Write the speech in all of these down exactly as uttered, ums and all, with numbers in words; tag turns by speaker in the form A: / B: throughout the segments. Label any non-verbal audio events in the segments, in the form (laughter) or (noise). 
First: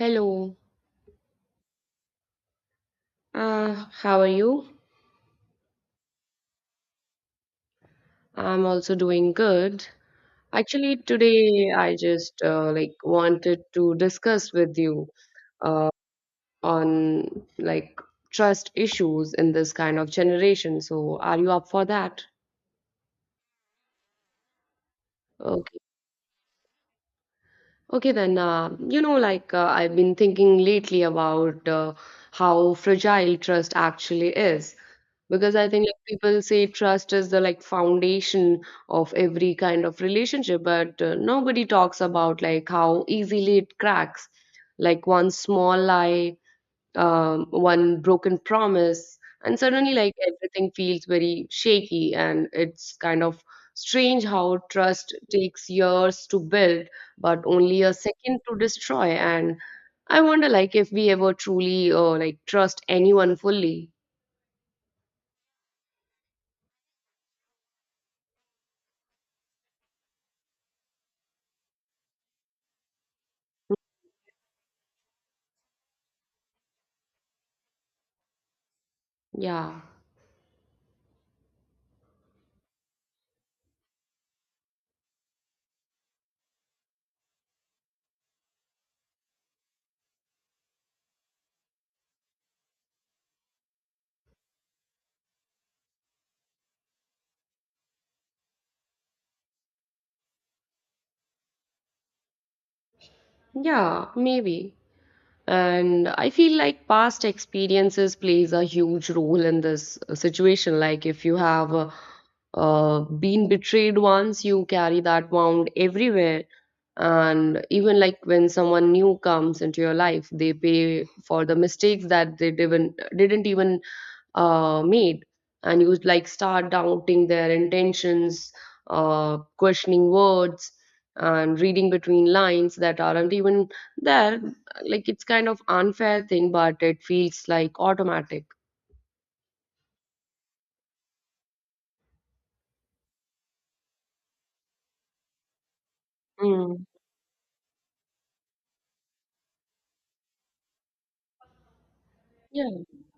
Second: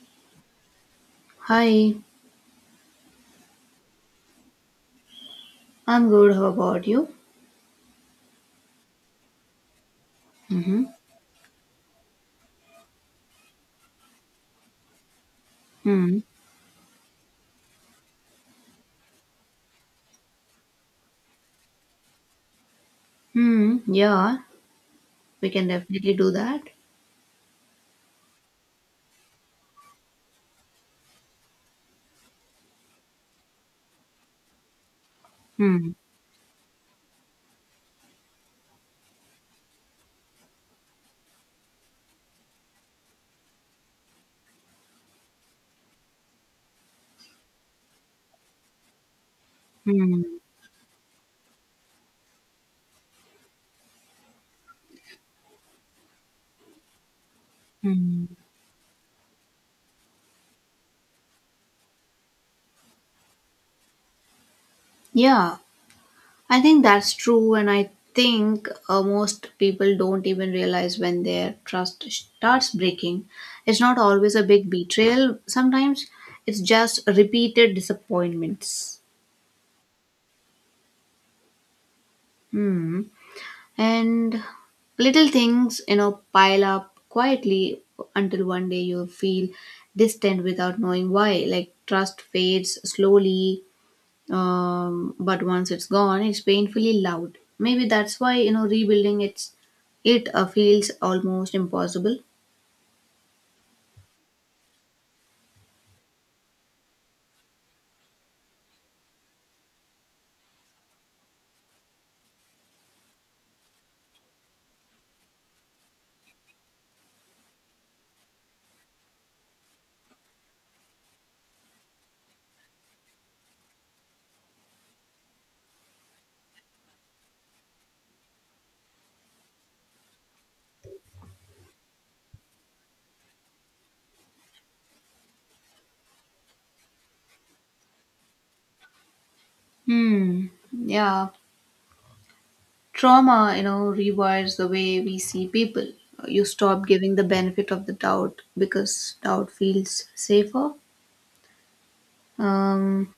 A: Hello,
B: Hi,
A: uh, how are you?
B: I'm good. How about you?
A: I'm also doing good.
B: Mm-hmm.
A: Actually, today I just uh, like wanted to discuss with you uh,
B: Mm.
A: on like trust issues in this kind of generation. So, are you up for that?
B: Mm. Yeah, we can
A: Okay.
B: definitely do that.
A: Okay, then, uh, you know, like uh, I've been thinking lately about uh, how fragile trust actually is. Because I think
B: Hmm.
A: like people say trust is the like foundation of every kind of relationship, but uh, nobody talks about like how easily it cracks. Like one small lie, um, one broken promise, and suddenly like
B: Hmm.
A: everything feels very shaky, and it's kind of strange how trust takes years to build but only a
B: Mm.
A: second to destroy. And I wonder like if we ever truly uh, like trust anyone fully.
B: Yeah, I think that's true, and I think uh, most people don't even realize when their trust starts breaking. It's not always a big betrayal. Sometimes it's just repeated disappointments.
A: Yeah,
B: Hmm. And little things, you know, pile up quietly until one day you feel distant without knowing why. Like trust fades slowly, um, but once it's gone, it's painfully loud. Maybe that's why, you know, rebuilding it's, it uh, feels almost impossible.
A: yeah, maybe. And I feel like past experiences plays a huge role in this uh, situation, like if you have uh, uh, been betrayed once, you carry that wound everywhere, and even like when someone new comes into your life, they pay for the mistakes that they didn't didn't even uh, made, and you like start doubting their intentions, uh, questioning words, and reading between lines that aren't even there. Like, it's kind of unfair thing, but it feels like automatic.
B: Hmm. Yeah. Trauma, you know, rewires the way we see people. You
A: Mm.
B: stop giving the benefit of the doubt because doubt feels safer.
A: Yeah.
B: Um,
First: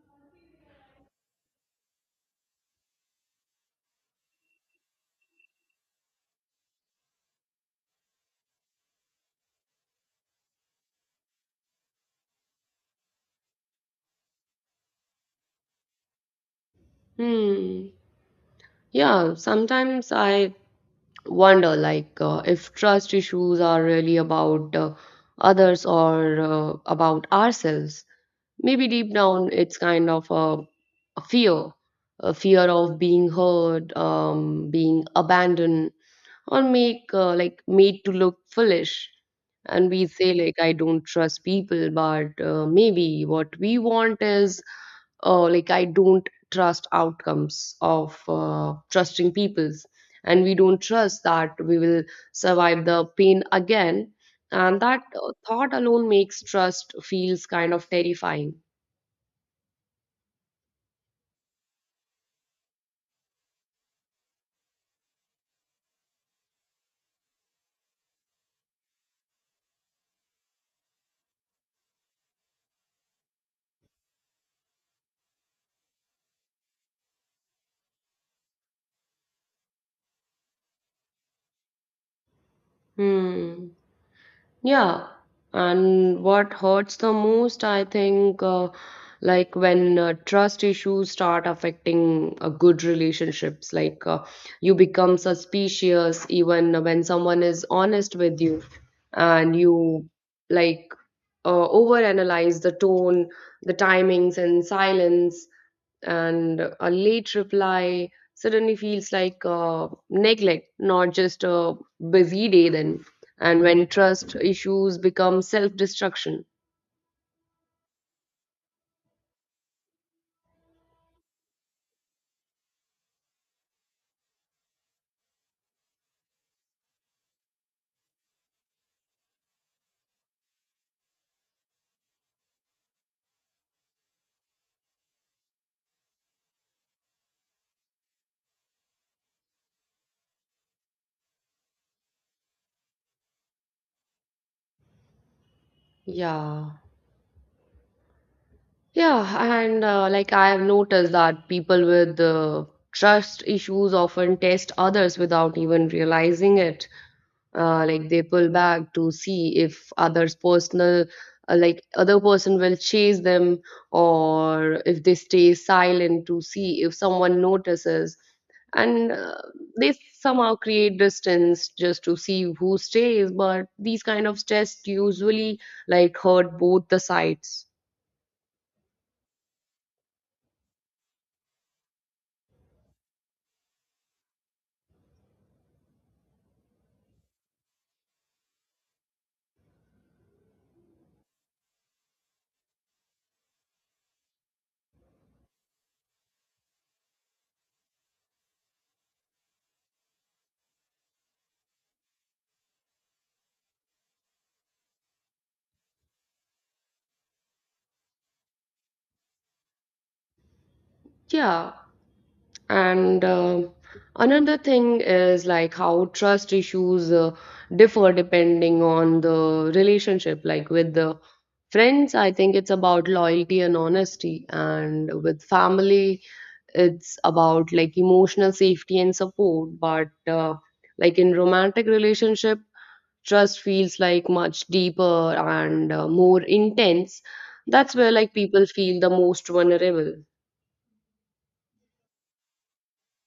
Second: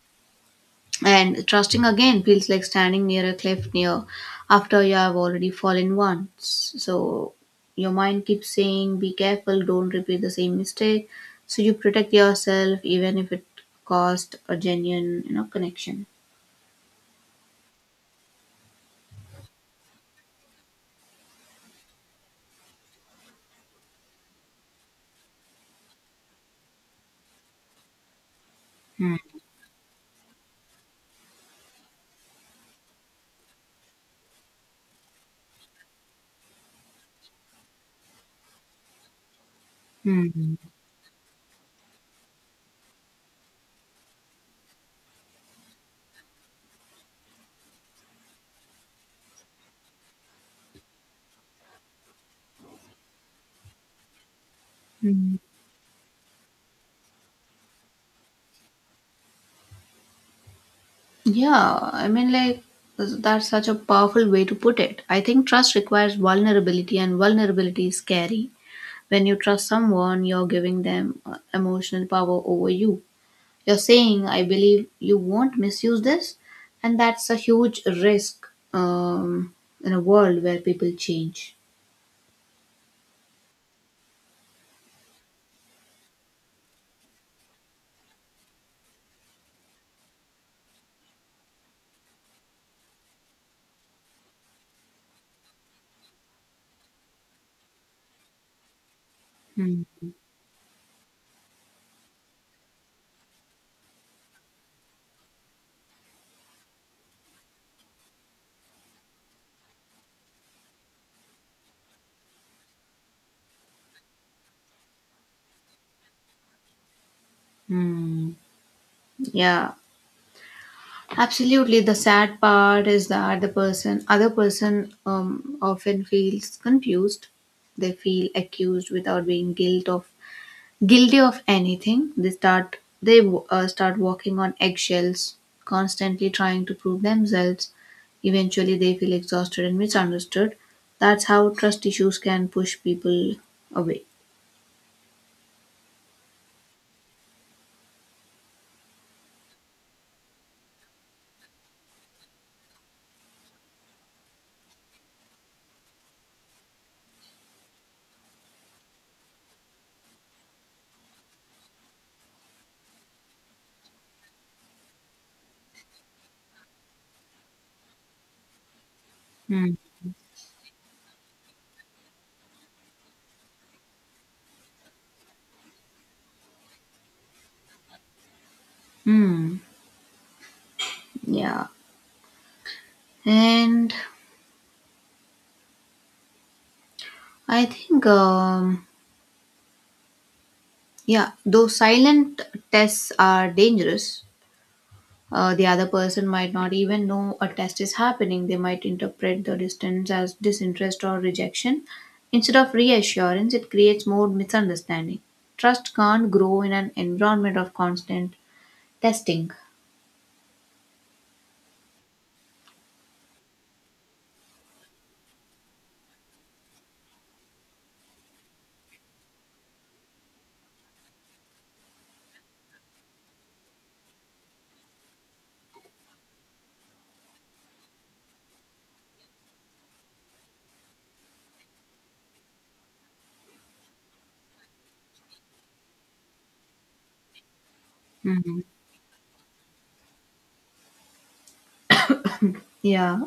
B: And trusting again feels like standing near a cliff near after you have already fallen once. So your mind keeps saying, be careful, don't repeat the same mistake. So you protect yourself even if it cost a genuine, you know, connection.
A: Hmm. Yeah. Sometimes I wonder, like, uh, if trust issues are really about uh, others, or uh, about ourselves. Maybe deep
B: Hmm.
A: down, it's kind of a, a fear, a fear of being heard, um, being abandoned, or make uh, like made to look foolish. And we say
B: Hmm.
A: like, I don't trust people, but uh, maybe what we want is uh, like, I don't trust outcomes of uh, trusting people's, and we don't trust that we will survive the pain again. And that uh,
B: Hmm.
A: thought alone makes trust feels kind of terrifying.
B: Yeah, I mean, like, that's such a powerful way to put it. I think trust requires vulnerability, and vulnerability is scary. When you trust someone, you're giving them uh, emotional power over you. You're saying, I believe you won't misuse this, and that's a huge risk um, in a world where people change.
A: Hmm. Yeah. And what hurts the most, I think, uh, like when uh, trust issues start affecting uh, good relationships, like uh, you become suspicious even when someone is honest with you, and
B: Hmm.
A: you like uh, overanalyze the tone, the timings, and silence, and a late reply suddenly feels like uh, neglect, not just a busy day then, and when trust issues become self destruction.
B: Hmm. Yeah, absolutely. The sad part is that the person, other person, um, often feels confused. They feel accused without being guilt of guilty of anything they start they uh, start walking on eggshells, constantly trying to prove themselves. Eventually they feel exhausted and misunderstood. That's how trust issues can push people away.
A: Yeah. Yeah, and uh, like I have noticed that people with uh, trust issues often test others without even realizing it. Uh, like they pull back to see if others' personal, uh, like other person will chase them, or if they stay silent to see if someone notices. And uh,
B: Hmm.
A: they somehow create distance just to see who stays. But these kind of tests usually like hurt both the sides.
B: Hmm. Yeah. And I think, um, yeah, those silent tests are dangerous. Uh, the other person might not even know a test is happening. They might interpret the distance as disinterest or rejection. Instead of reassurance, it creates more misunderstanding. Trust can't grow in an environment of constant testing.
A: Yeah. And um another thing is like how trust issues uh, differ depending on the relationship. Like with the friends, I think it's about loyalty and honesty. And with family, it's about like emotional safety and support. But uh, like in romantic relationship, trust feels like much deeper and uh, more intense. That's where like
B: Hmm.
A: people feel the most vulnerable.
B: Yeah,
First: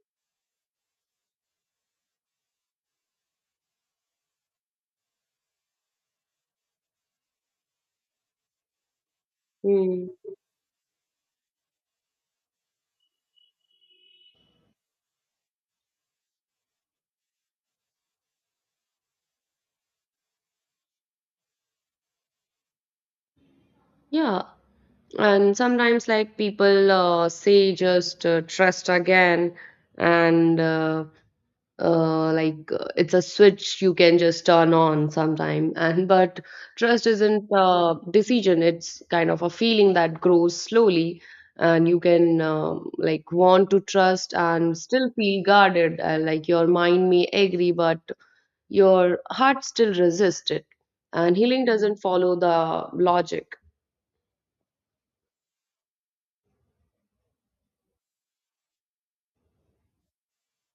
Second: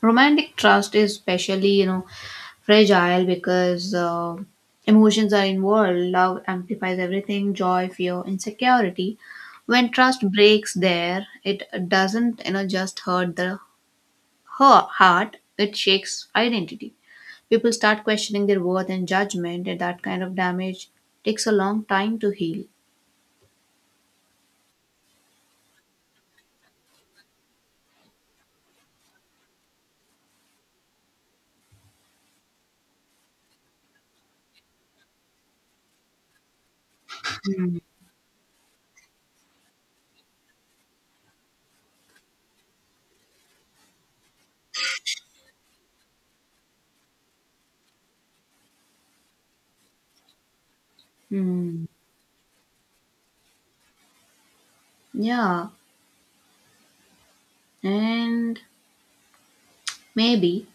B: romantic trust is especially, you know, fragile because uh, emotions are involved. Love amplifies everything: joy, fear, insecurity. When
A: Hmm.
B: trust breaks, there it doesn't, you know, just hurt the her heart, it shakes identity. People start questioning their worth and judgment, and that kind of damage takes a long time to heal.
A: Yeah. And sometimes, like, people uh, say just uh, trust again, and uh, uh, like uh, it's a switch you can just turn on sometime. (laughs) And but trust isn't a decision, it's kind of a feeling that grows slowly, and you can um like want to trust and still feel guarded. Uh, like, your mind may agree, but your heart still resists it. And healing
B: Hmm.
A: doesn't follow the logic.
B: Yeah, and maybe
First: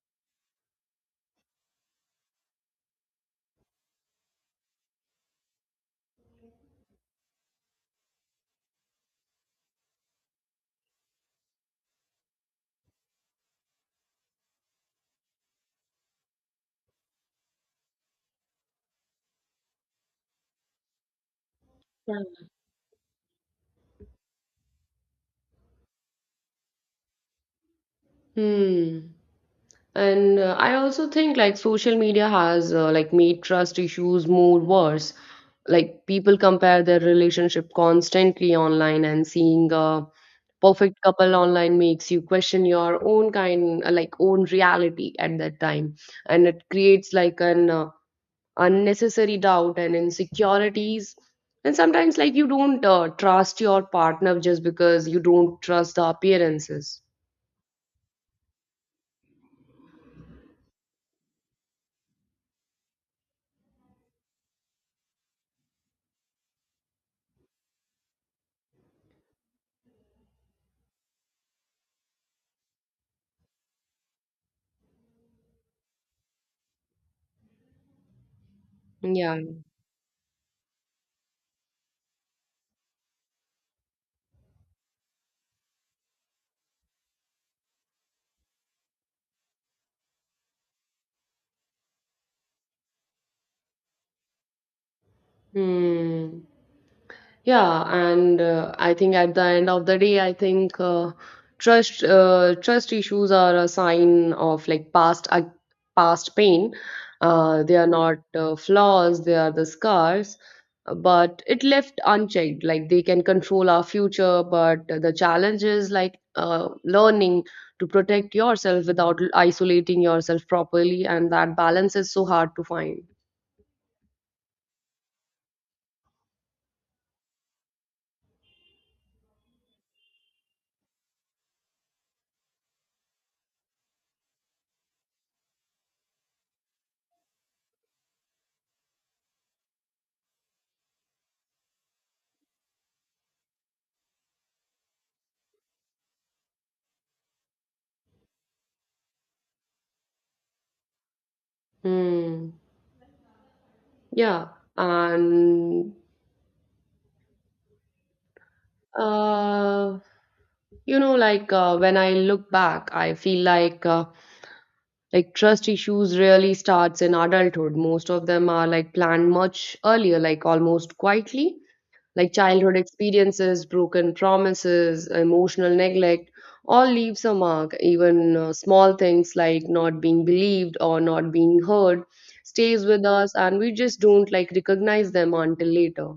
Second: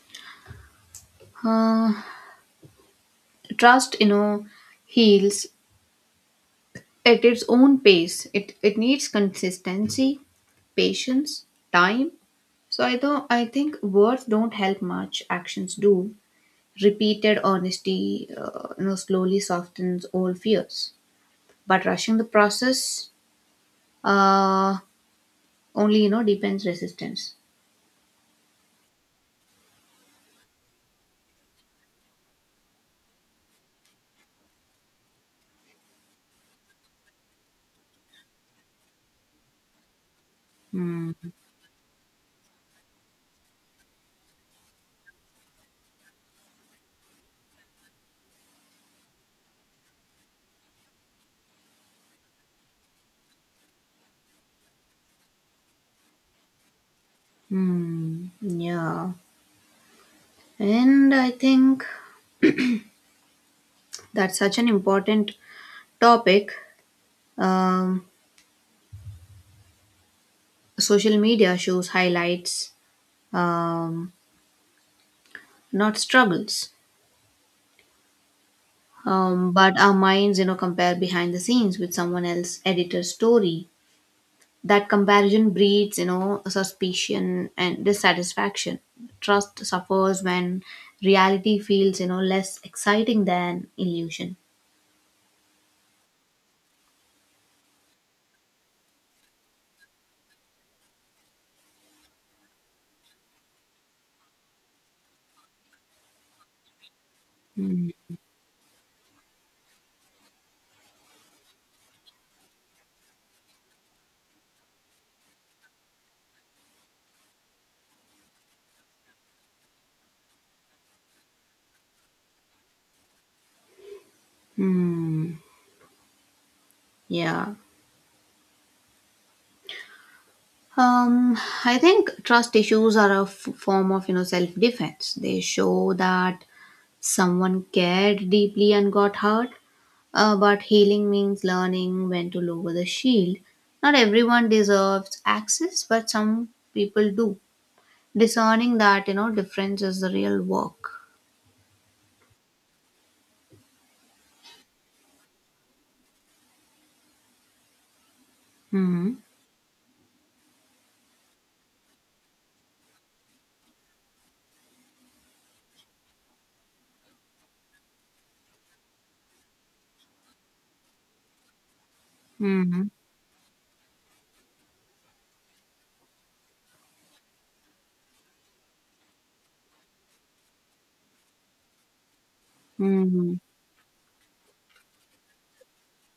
B: uh, trust, you know, heals at its own pace. It it needs consistency, patience, time. So I don't. I think words don't help much. Actions do. Repeated honesty, uh, you know, slowly softens all fears, but
A: Yeah.
B: rushing the process uh, only, you know, deepens resistance.
A: Hmm. And uh, I also think like social media has uh, like made trust issues more worse. Like people compare their relationship constantly online, and seeing a perfect
B: Hmm.
A: couple online makes you question your own kind, uh, like own reality at that time, and it creates like an uh, unnecessary doubt and insecurities. And sometimes like you don't uh, trust your partner just because you don't trust the appearances.
B: Hmm. Yeah. And I think that's such an important topic. um, Social media shows highlights, um, not struggles,
A: Yeah.
B: um, but our minds, you know, compare behind the scenes with someone else editor's story. That comparison breeds, you know, suspicion and dissatisfaction. Trust suffers when reality feels, you know, less exciting than illusion.
A: Hmm. Yeah, and uh, I think at the end of the day, I think uh, trust uh, trust issues are a sign of like past uh, past pain. Uh, they are
B: Hmm.
A: not uh, flaws; they are the scars. But it left unchecked. Like they can control our future, but the challenge is like uh, learning to protect yourself without isolating yourself properly, and that balance is so hard to find.
B: Hmm. Yeah. Um, I think trust issues are a f- form of, you know, self defense. They show that someone cared deeply and got hurt. Uh, but healing means learning when to lower the shield. Not everyone deserves access, but some people do. Discerning that, you know, difference is the real work.
A: Mm, yeah, and
B: Hmm.
A: uh, you know, like uh, when I look back, I feel like uh, like trust issues really starts in adulthood. Most of them are like planned much earlier, like almost quietly. Like childhood
B: Hmm.
A: experiences, broken promises, emotional neglect, all leaves a mark. Even uh, small things like not being believed or not being heard stays with us,
B: Hmm.
A: and we just don't like recognize them until later.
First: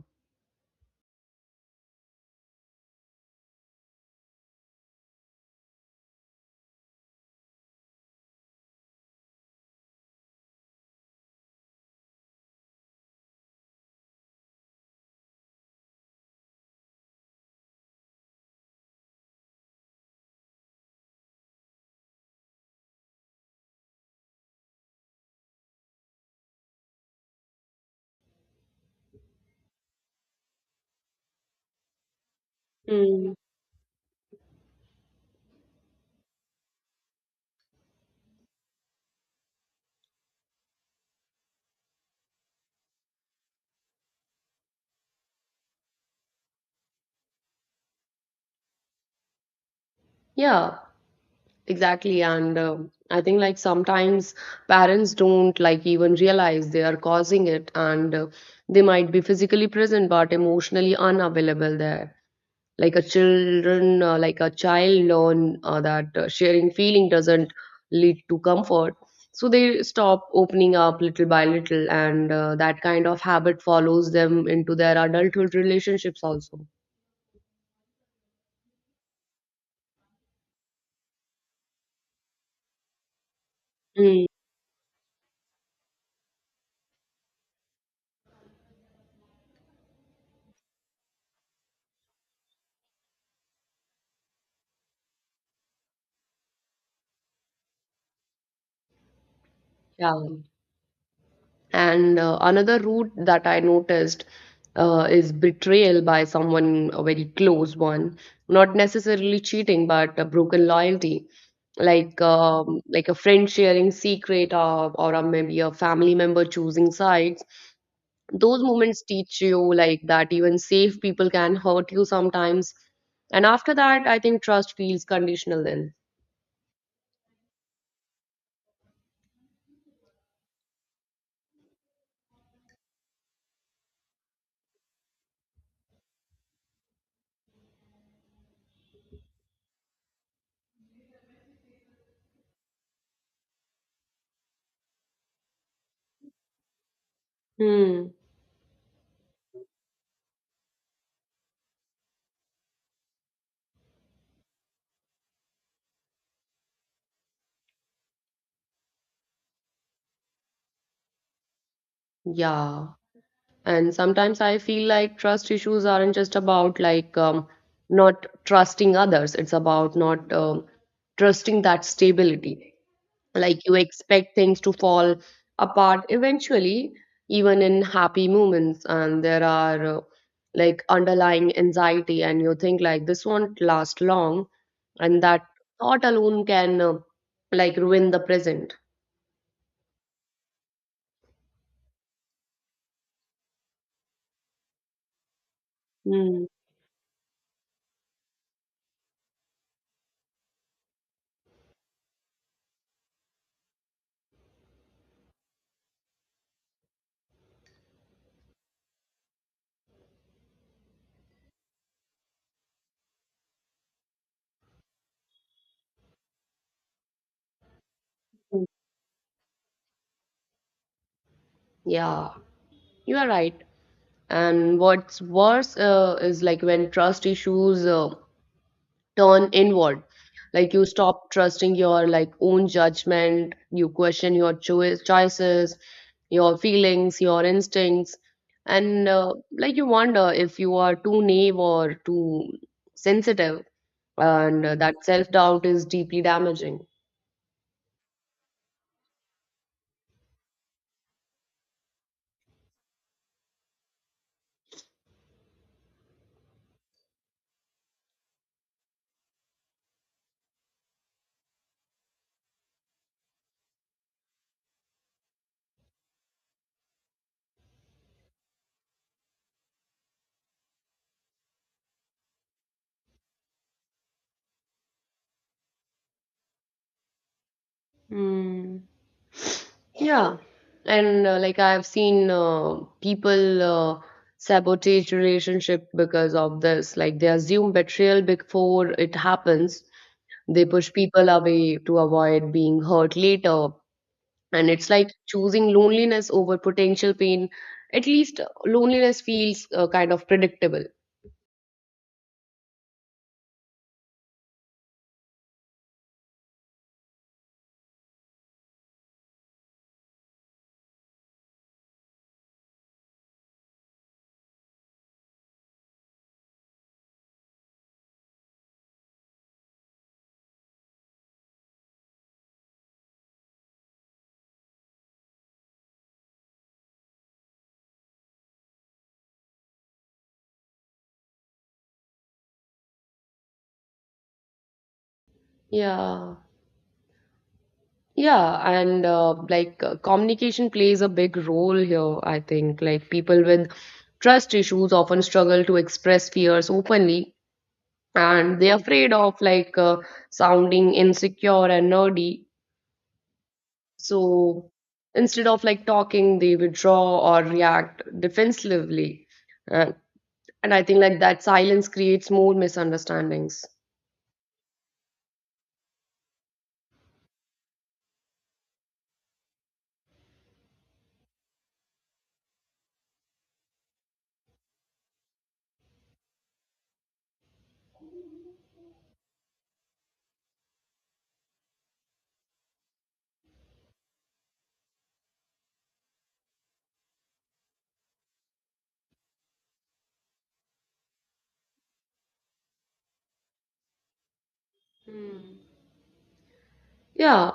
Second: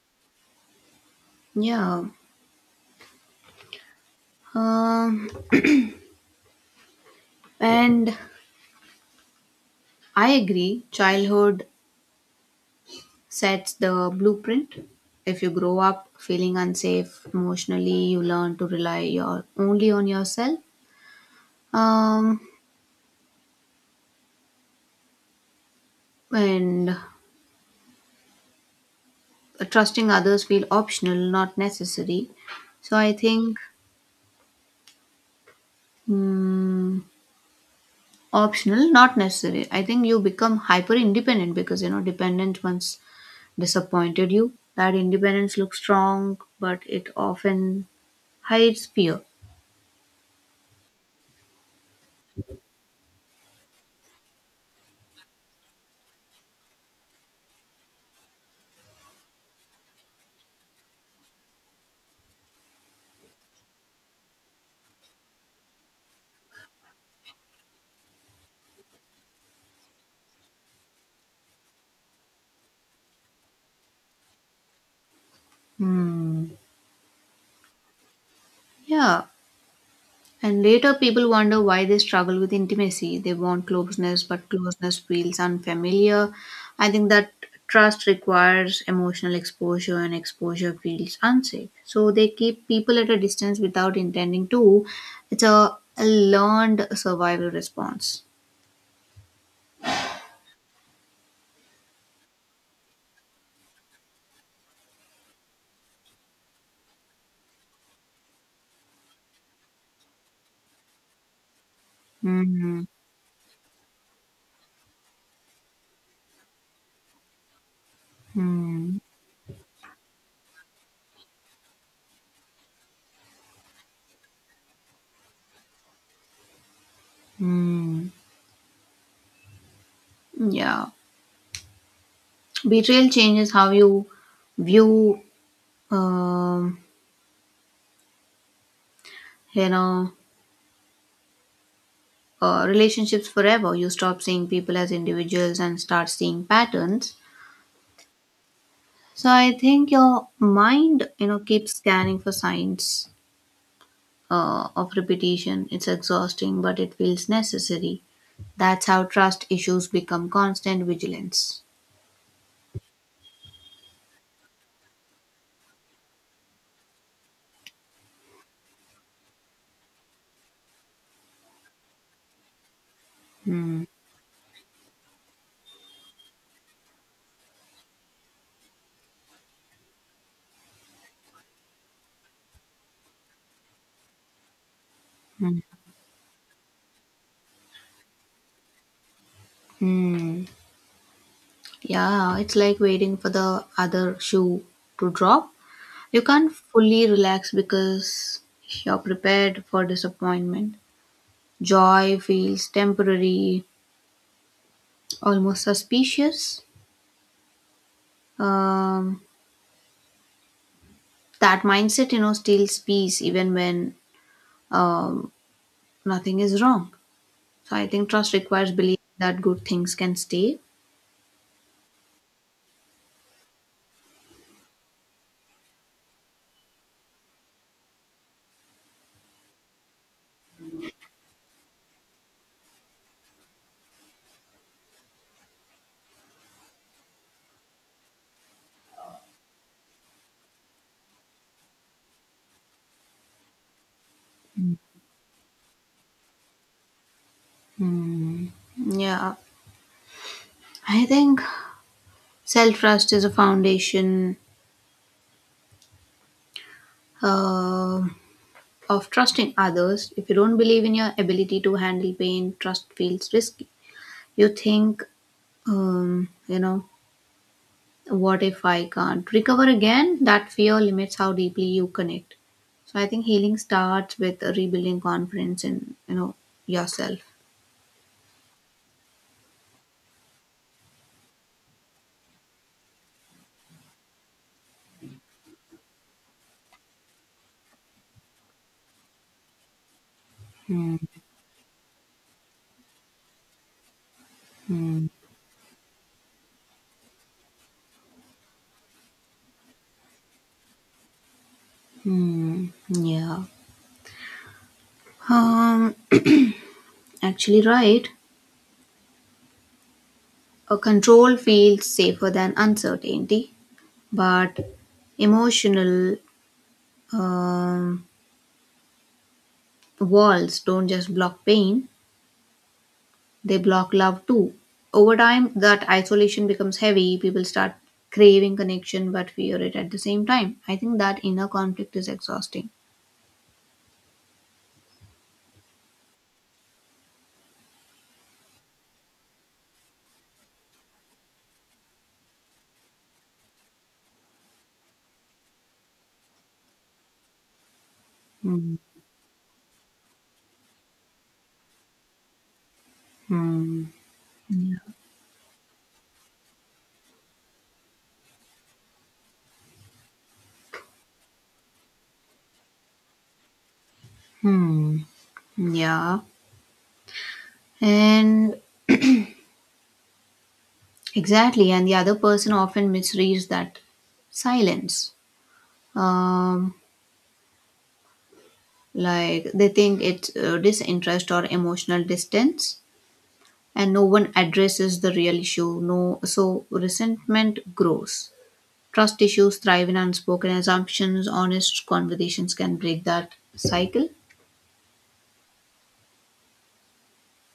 B: Yeah. Um, and I agree, childhood sets the blueprint. If you grow up feeling unsafe emotionally, you learn to rely your only on yourself. Um, and trusting others feel optional, not necessary. So I
A: Mm.
B: think, mm, optional, not necessary. I think you become hyper independent because, you know, dependent once disappointed you. That independence looks strong, but it often hides fear.
A: Yeah, exactly. And um I think like sometimes parents don't like even realize they are causing it, and uh, they might be physically present but emotionally unavailable there. Like a children uh, like a child learn uh, that uh, sharing feeling doesn't lead to comfort, so they stop opening up little by little, and uh, that kind of habit follows them into their adulthood relationships
B: Hmm.
A: also.
B: Yeah. And later, people wonder why they struggle with intimacy. They want closeness,
A: Mm.
B: but closeness feels unfamiliar. I think that trust requires emotional exposure, and exposure feels unsafe. So they keep people at a distance without intending to. It's a, a learned survival response.
A: Yeah. And uh, another route that I noticed uh, is betrayal by someone, a very close one, not necessarily cheating, but a broken loyalty, like um,
B: Hmm.
A: like a friend sharing secret, or, or a, maybe a family member choosing sides. Those
B: Hmm.
A: moments teach you like that even safe people can hurt you sometimes. And after that, I think trust feels conditional then.
B: Hmm. Yeah. Betrayal changes how you view, um, you know, uh, relationships forever. You stop seeing people as individuals and start seeing patterns.
A: Hmm.
B: So I think your mind, you know, keeps scanning for signs uh, of repetition. It's exhausting, but it feels necessary. That's how trust issues become constant vigilance.
A: Yeah. And sometimes I feel like trust issues aren't just about like um, not trusting others, it's about not um, trusting that stability. Like, you
B: Hmm.
A: expect things to fall apart eventually, even in happy moments, and there are uh, like underlying anxiety, and you think like this won't last long, and that thought alone can uh, like ruin the present.
B: Hmm. Yeah, it's like waiting for the other shoe to drop. You
A: Mm.
B: can't fully relax because you're prepared for disappointment. Joy feels temporary, almost suspicious. Um, that mindset, you know, steals peace even when, um, nothing is wrong. So I think trust requires belief that good things can stay.
A: Yeah, you are right. And what's worse uh, is like when trust issues uh, turn inward. Like, you stop trusting your like own judgment, you question your choice choices, your feelings, your instincts, and uh, like you wonder if you are too naive or too sensitive, and uh, that self doubt is deeply damaging.
B: Hmm. Yeah, I think self trust is a foundation uh, of trusting others. If you don't believe in your ability to handle pain, trust feels risky. You think, um, you know, what if I can't recover again? That fear limits how deeply you connect. So I think healing starts with rebuilding confidence in, you know, yourself.
A: Hmm. Yeah, and uh, like I've seen uh, people uh, sabotage relationship because of this. Like they assume betrayal before it happens. They push people away to avoid being hurt later, and it's like choosing loneliness over potential pain. At least loneliness feels uh, kind of predictable.
B: Hmm. Yeah. Um. Actually, right. A control feels safer than uncertainty, but emotional um, walls don't just block pain; they block love too. Over time, that isolation becomes heavy. People start craving connection but fear it at the same time. I think that inner conflict is exhausting.
A: Yeah. Yeah, and uh, like uh, communication plays a big role here, I think. Like people with trust issues often struggle to express fears openly, and
B: Hmm.
A: they're afraid of like uh, sounding insecure and nerdy.
B: Hmm.
A: So instead of like talking, they withdraw or react defensively. And, and I think like that silence creates more misunderstandings.
B: Hmm. Yeah. And exactly. And the other person often misreads that silence. Um, like they think it's uh, disinterest or emotional distance, and no one addresses the real issue. No, so resentment grows. Trust issues thrive in unspoken assumptions. Honest conversations can break that cycle.
A: Yeah,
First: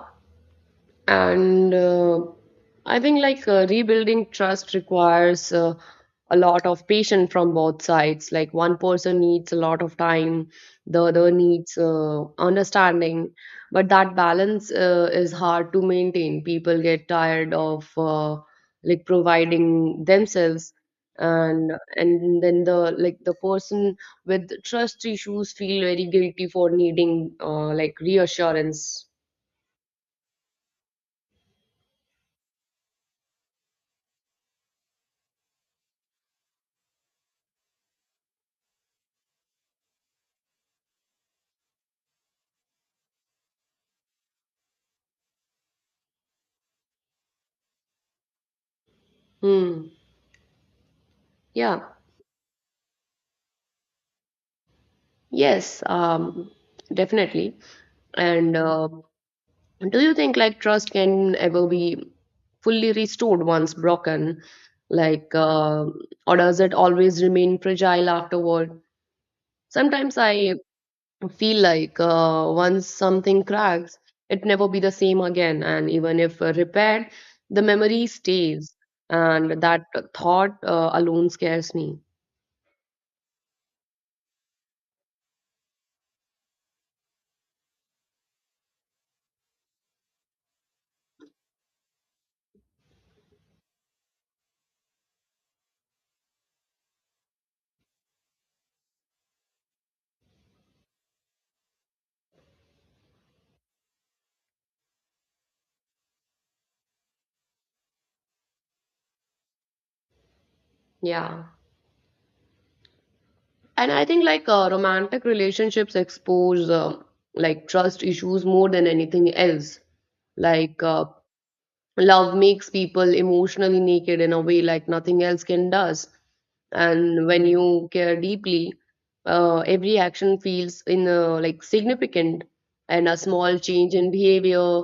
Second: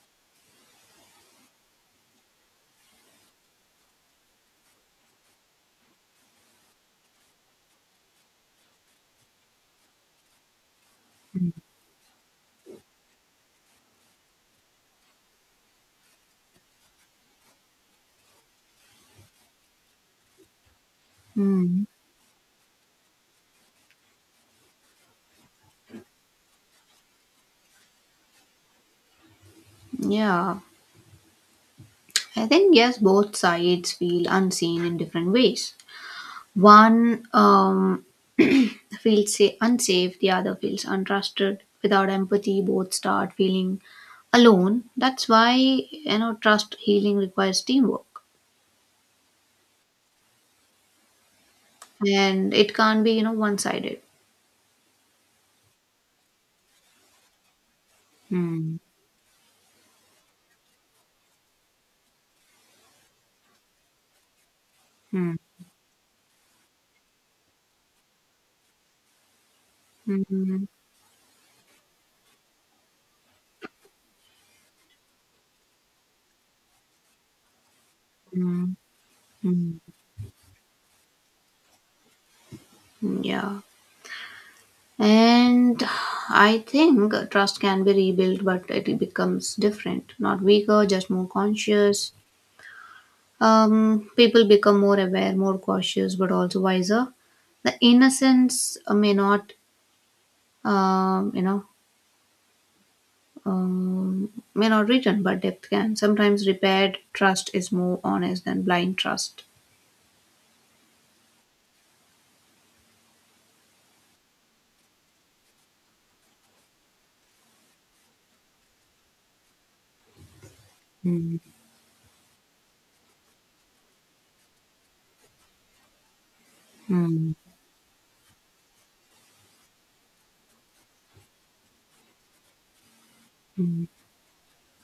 A: and uh, I think like uh, rebuilding trust requires uh, a lot of patience from both sides. Like, one person needs a lot of time, the other needs uh, understanding, but that balance uh, is hard to maintain. People get tired of uh, like providing themselves, and
B: Hmm.
A: and then the like the person with trust issues feel very guilty for needing uh, like reassurance.
B: Yeah, I think yes, both sides feel unseen in different ways. One um, feels sa- unsafe, the other feels untrusted. Without empathy, both start feeling alone. That's why, you know, trust healing requires teamwork,
A: Hmm. Yeah.
B: and it can't be, you know, one-sided.
A: Yes, um, definitely. And
B: Hmm.
A: uh, do you think like trust can ever be fully restored once broken? Like,
B: Hmm.
A: uh, or does it always remain fragile afterward? Sometimes I
B: Mhm.
A: feel like uh, once something cracks, it never be the same again. And even if uh, repaired, the memory
B: Hmm.
A: stays. And
B: Hmm.
A: that thought uh, alone scares me.
B: Yeah. And I think trust can be rebuilt, but it becomes different, not weaker, just more conscious. Um, people become more aware, more cautious, but also wiser. The innocence uh, may not, um, you know, um, may not return, but depth can. Sometimes repaired trust is more honest than blind trust.
A: Yeah. And I think like uh, romantic relationships expose uh, like trust issues more than anything else. Like uh, love makes people emotionally naked in a way like nothing else can does. And when you care deeply, uh, every action feels in uh, like significant, and a small change in behavior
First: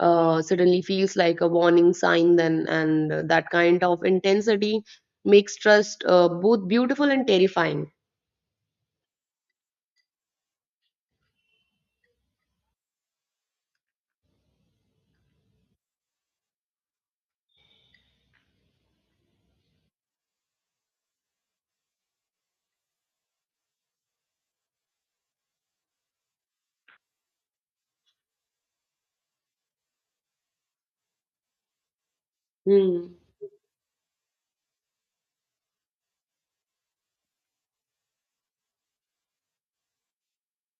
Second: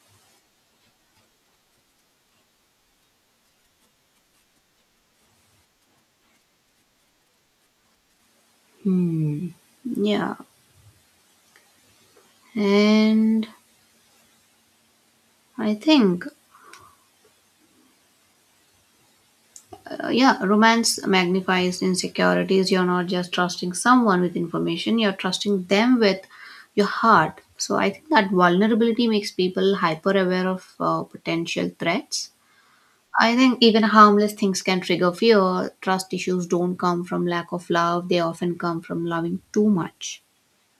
A: uh, suddenly feels like a warning sign. Then, and that kind of intensity makes trust uh, both beautiful and terrifying.
B: Yeah. And I think, Uh, yeah, romance magnifies insecurities. You're not just trusting someone with information, you're trusting them with your heart. So I think that vulnerability makes people hyper aware of uh, potential threats.
A: Hmm.
B: I think even harmless things can trigger fear. Trust issues don't come from lack of love, they often come from loving too much.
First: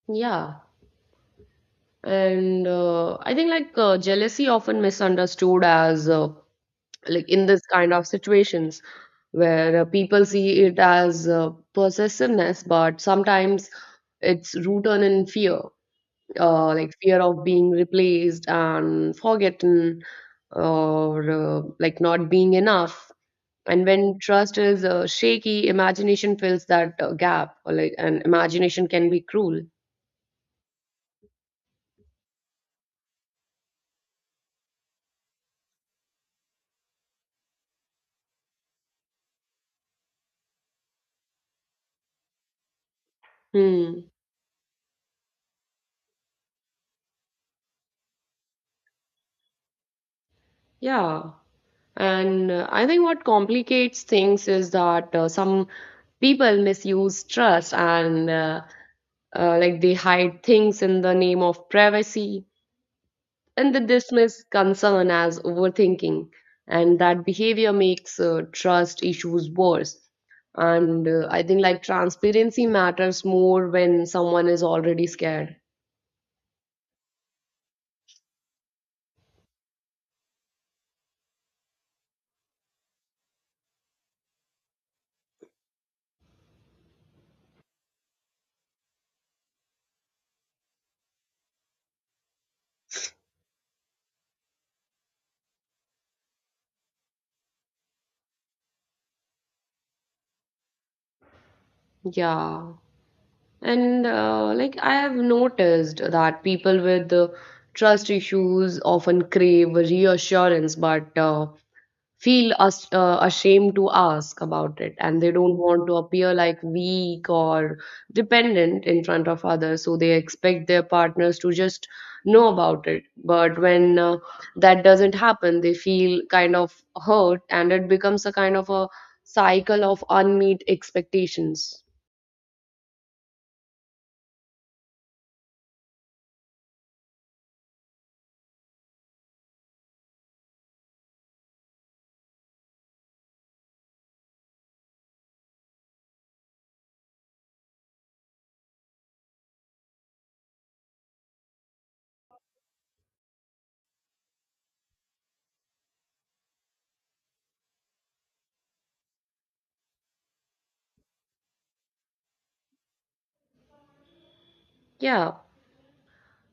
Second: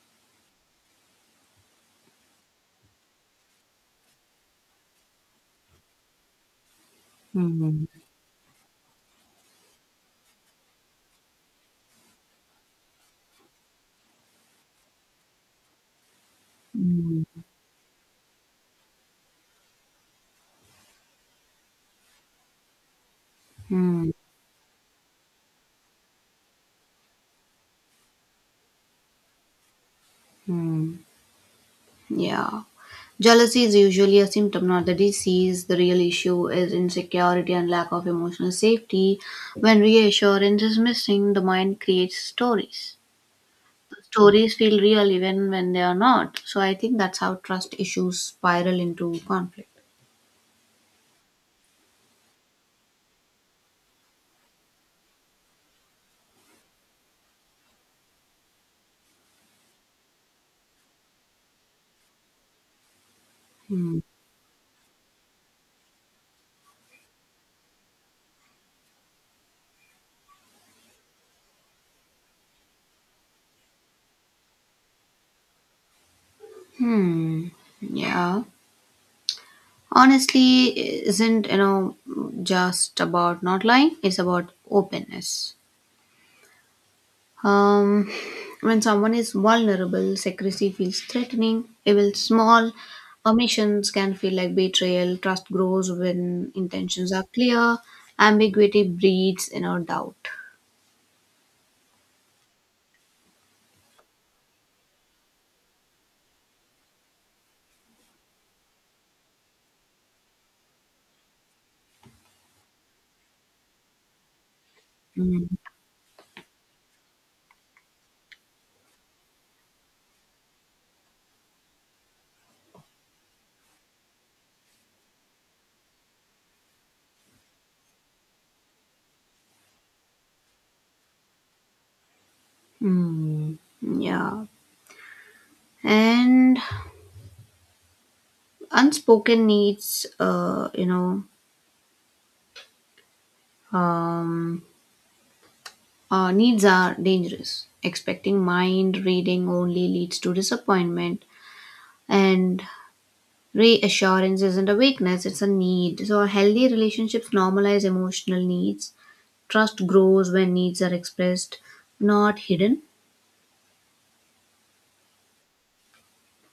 A: Yeah, and uh, I think like uh, jealousy often misunderstood as uh, like in this
B: Hmm.
A: kind of situations where uh, people see it as uh, possessiveness, but sometimes it's rooted in fear, uh, like fear
B: Hmm.
A: of being replaced and forgotten, or uh, like not being enough. And
B: Hmm.
A: when trust is uh, shaky, imagination fills that uh, gap, or like, and imagination can be cruel.
B: Hmm. Yeah. Jealousy is usually a symptom, not the disease. The real issue is insecurity and lack of emotional safety. When reassurance is missing, the mind creates stories.
A: Hmm.
B: Stories feel real even when they are not. So I think that's how trust issues spiral into conflict.
A: Yeah. And uh, I think what complicates things is that uh, some people misuse trust, and uh, uh, like they hide things in the name of privacy, and they
B: Hmm.
A: dismiss concern as overthinking. And that behavior makes uh, trust issues worse. And uh, I think like transparency matters more when someone is already scared.
B: Hmm. Yeah. Honestly, isn't, you know, just about not lying. It's about openness. Um, when someone is vulnerable, secrecy feels threatening. Even small omissions can feel like betrayal. Trust grows when intentions are clear. Ambiguity breeds, you know, doubt.
A: Yeah. And uh, like I have noticed that people with uh, trust issues often crave reassurance, but uh, feel us uh, ashamed to ask about it, and they
B: Mm.
A: don't want to appear like weak or dependent in front of others. So they expect their partners to just know about it. But when uh, that doesn't happen, they feel kind of hurt, and it becomes a kind of a cycle of unmet expectations.
B: Mm. Yeah. And unspoken needs, uh, you know, um, uh, needs are dangerous. Expecting mind reading only leads to disappointment. And reassurance isn't a weakness, it's a need. So healthy relationships normalize emotional needs. Trust grows when needs are expressed, not hidden.
A: Yeah.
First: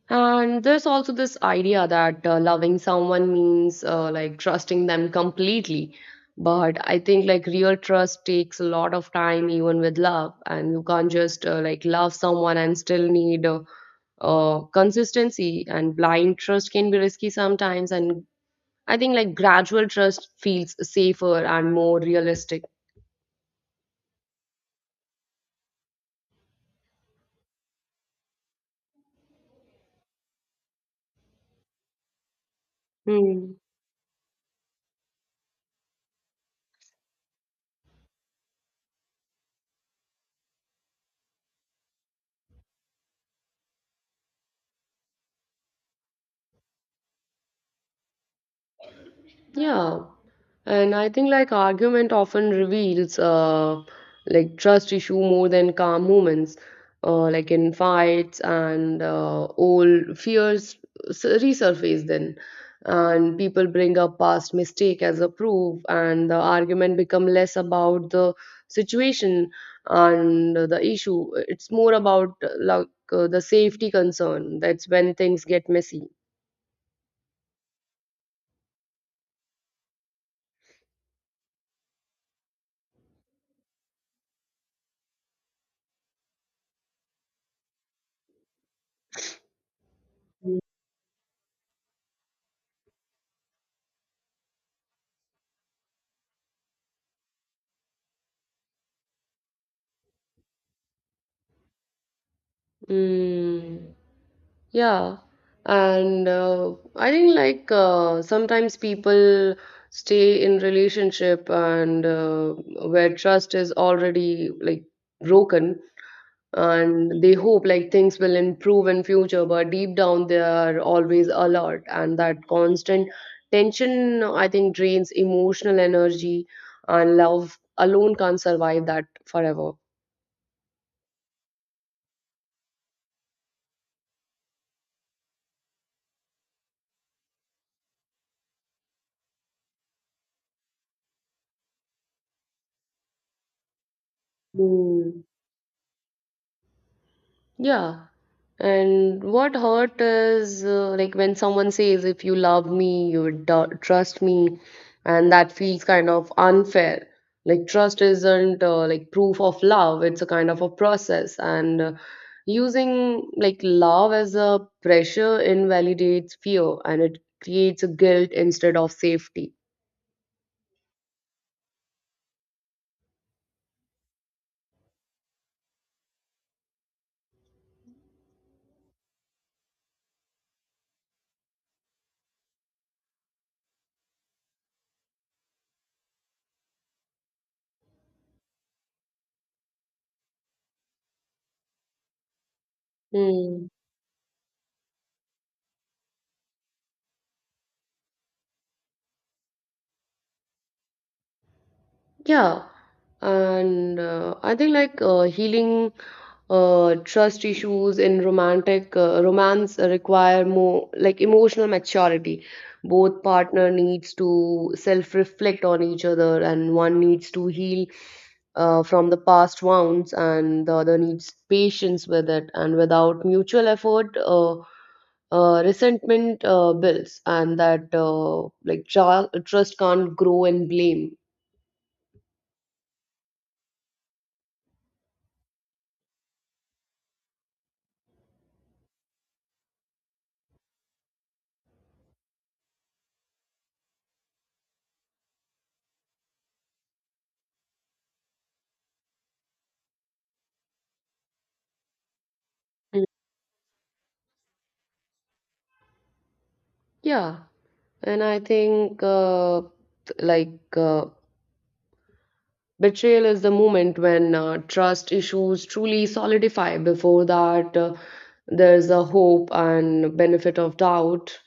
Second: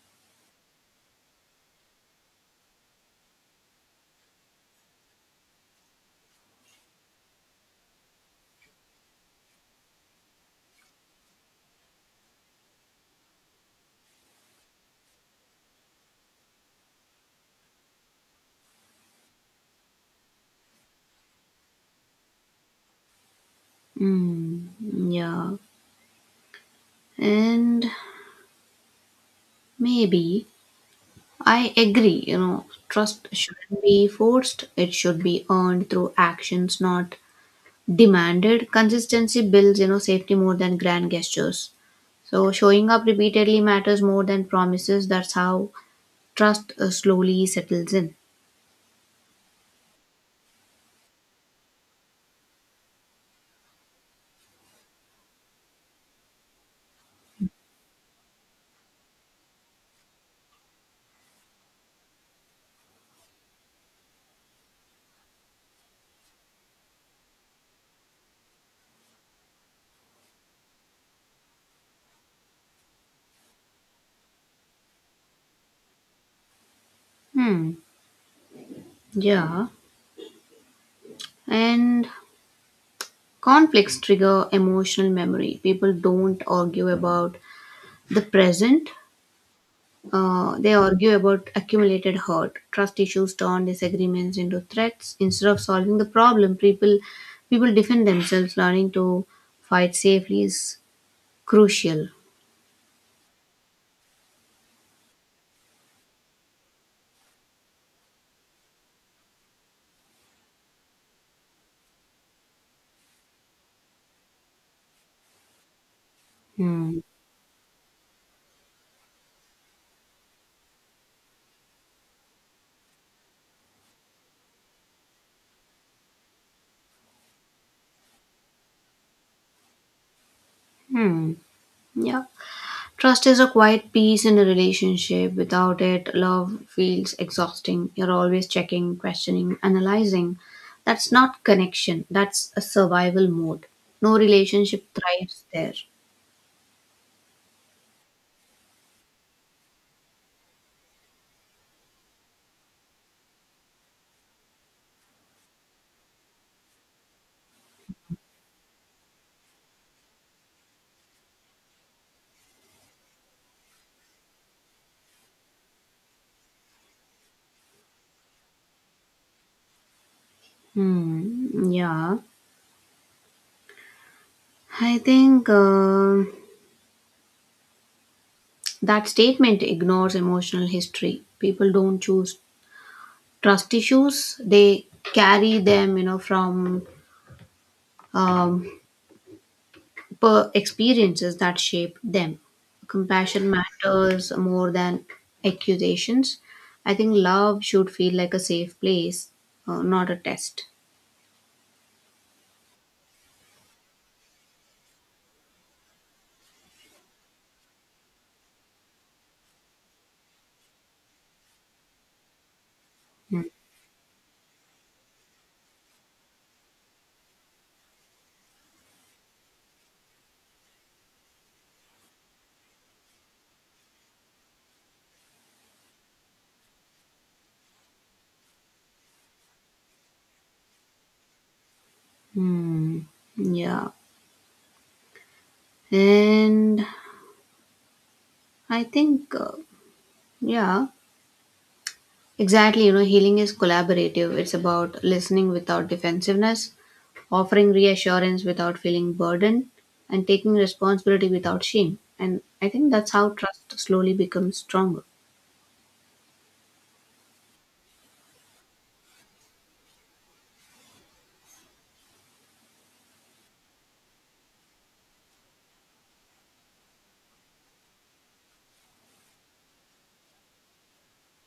A: And there's also this idea that uh, loving someone means uh, like trusting them completely. But I think like real trust takes a lot of time, even with love. And you can't just uh, like love someone and still need uh, uh, consistency. And blind trust can be risky sometimes. And I think like gradual trust feels safer and more realistic.
B: Mm, yeah. And maybe I agree, you know, trust
A: Hmm.
B: shouldn't be forced, it should be earned through actions, not demanded. Consistency builds, you know, safety more than grand gestures. So, showing up repeatedly matters more than promises. That's how trust uh, slowly settles in.
A: Yeah, and I think like argument often reveals uh like trust issue more than calm moments, uh like in fights, and uh, old fears s- resurface then, and people bring up past mistake as a proof, and the argument become less about the situation and the issue. It's more about uh, like uh, the safety concern. That's when things get messy.
B: Hmm. Yeah, and conflicts trigger emotional memory. People don't argue about the present, uh, they argue about accumulated hurt. Trust issues turn disagreements into threats. Instead of solving the problem, people people defend themselves. Learning to fight safely is crucial.
A: Mm. Yeah, and uh, I think like uh, sometimes people stay in relationship and uh, where trust is already like broken,
B: Hmm.
A: and they hope like things will improve in future, but deep down they are always alert, and that constant tension, I think, drains emotional energy, and love alone can't survive that forever.
B: Hmm. Yeah. Trust is a quiet piece in a relationship. Without it, love feels exhausting. You're always checking, questioning, analyzing. That's not connection, that's a survival mode. No relationship thrives there.
A: Yeah. And what hurt is uh, like when someone says, if you love me, you would du- trust me. And that feels kind of unfair. Like, trust isn't uh, like proof of love, it's a kind of a process. And uh, using like love as a pressure invalidates fear, and it creates a guilt instead of safety.
B: Hmm, yeah. I think uh, that statement ignores emotional history. People don't choose trust issues; they carry them, you know, from um, per experiences that shaped them. Compassion matters more than accusations. I think love should feel like a safe place, uh, not a test.
A: Yeah, and uh, I think like uh, healing uh, trust issues in romantic uh, romance require more like emotional maturity. Both partner needs to self-reflect on each other, and one needs to heal uh, from the past wounds, and the other needs patience with it. And without mutual effort, uh, uh, resentment uh, builds, and that uh, like tr trust can't grow in blame.
B: Hmm. Yeah. And I think, uh, yeah, exactly. You know, healing is collaborative. It's about listening without defensiveness, offering reassurance without feeling burdened, and taking responsibility without shame. And I think
A: Mm.
B: that's how trust slowly becomes stronger.
A: Yeah. And I think, uh, like, uh, betrayal is the moment when uh, trust issues truly solidify. Before that, uh, there's a hope and benefit of doubt.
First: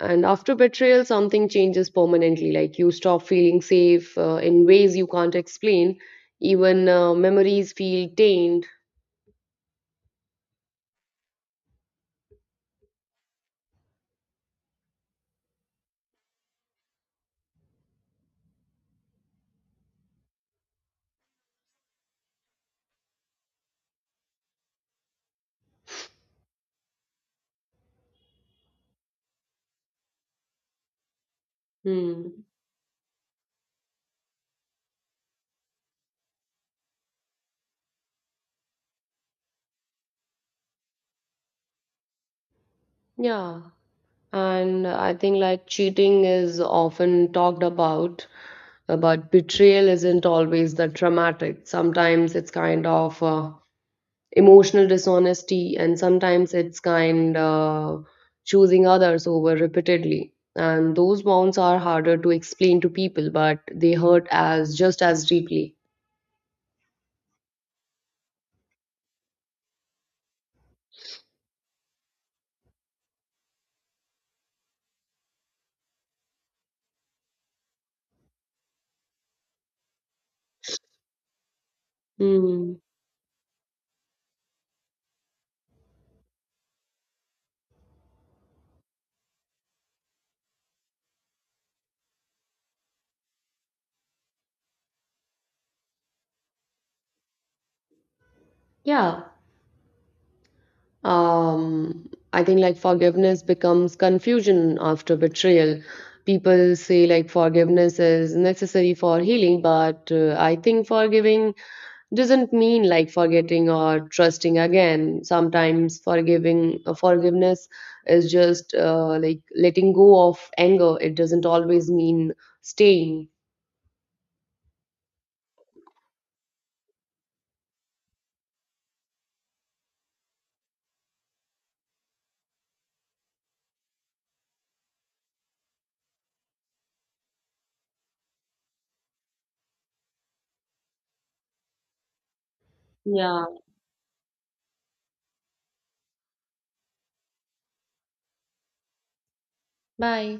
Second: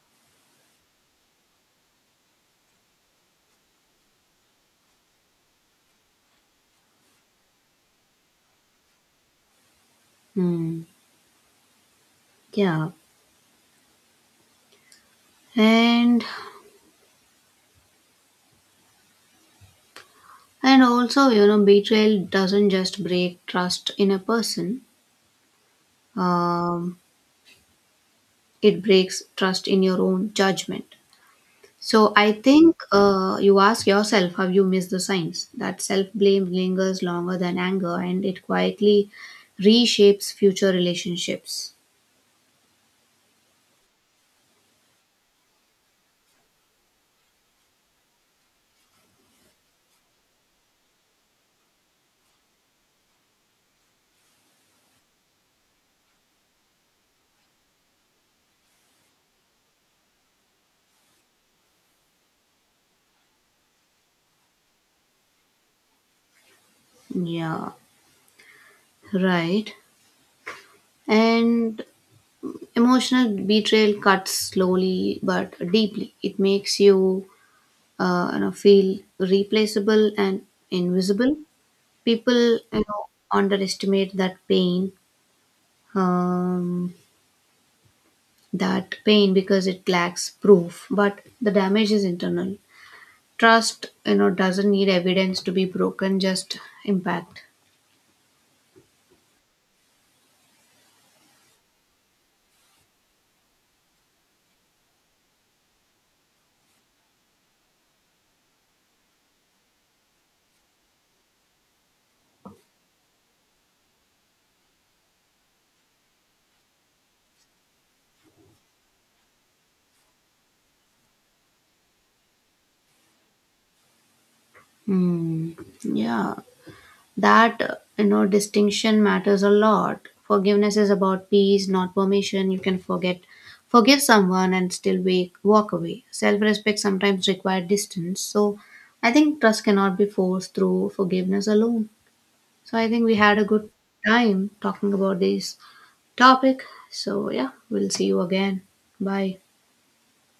A: And after betrayal, something changes permanently. Like, you stop feeling safe uh, in ways you can't explain. Even uh, memories feel tainted.
B: Hmm. Yeah. And and also, you know, betrayal doesn't just break trust in a person. Um, it breaks trust in your own judgment. So
A: Hmm.
B: I think uh, you ask yourself, have you missed the signs? That self-blame lingers longer than anger, and it quietly reshapes future relationships.
A: Yeah. And I think, like, cheating is often talked about. Uh, But betrayal isn't always that dramatic. Sometimes it's kind of uh, emotional dishonesty, and sometimes it's kind uh, choosing others over repeatedly. And those wounds are harder to explain to people, but they hurt as just as deeply.
B: Yeah, right. And emotional betrayal cuts slowly but deeply. It makes you uh, you know, feel replaceable and invisible. People,
A: Hmm.
B: you know, underestimate that pain, um, that pain because it lacks proof, but the damage is internal. Trust, you know, doesn't need evidence to be broken, just impact.
A: Yeah. Um, I think like forgiveness becomes confusion after betrayal. People say like forgiveness is necessary for healing, but uh, I think forgiving doesn't mean like forgetting or trusting again. Sometimes forgiving uh, forgiveness is just uh, like letting go of anger. It doesn't always mean staying.
B: Hmm. Yeah, that, you know, distinction matters a lot. Forgiveness is about peace, not permission. You can forget forgive someone and still wake, walk away. Self-respect sometimes require distance. So I think trust cannot be forced through forgiveness alone. So I think we had a
A: Yeah.
B: good time talking about this topic. So yeah, we'll see you again. Bye.
A: Bye.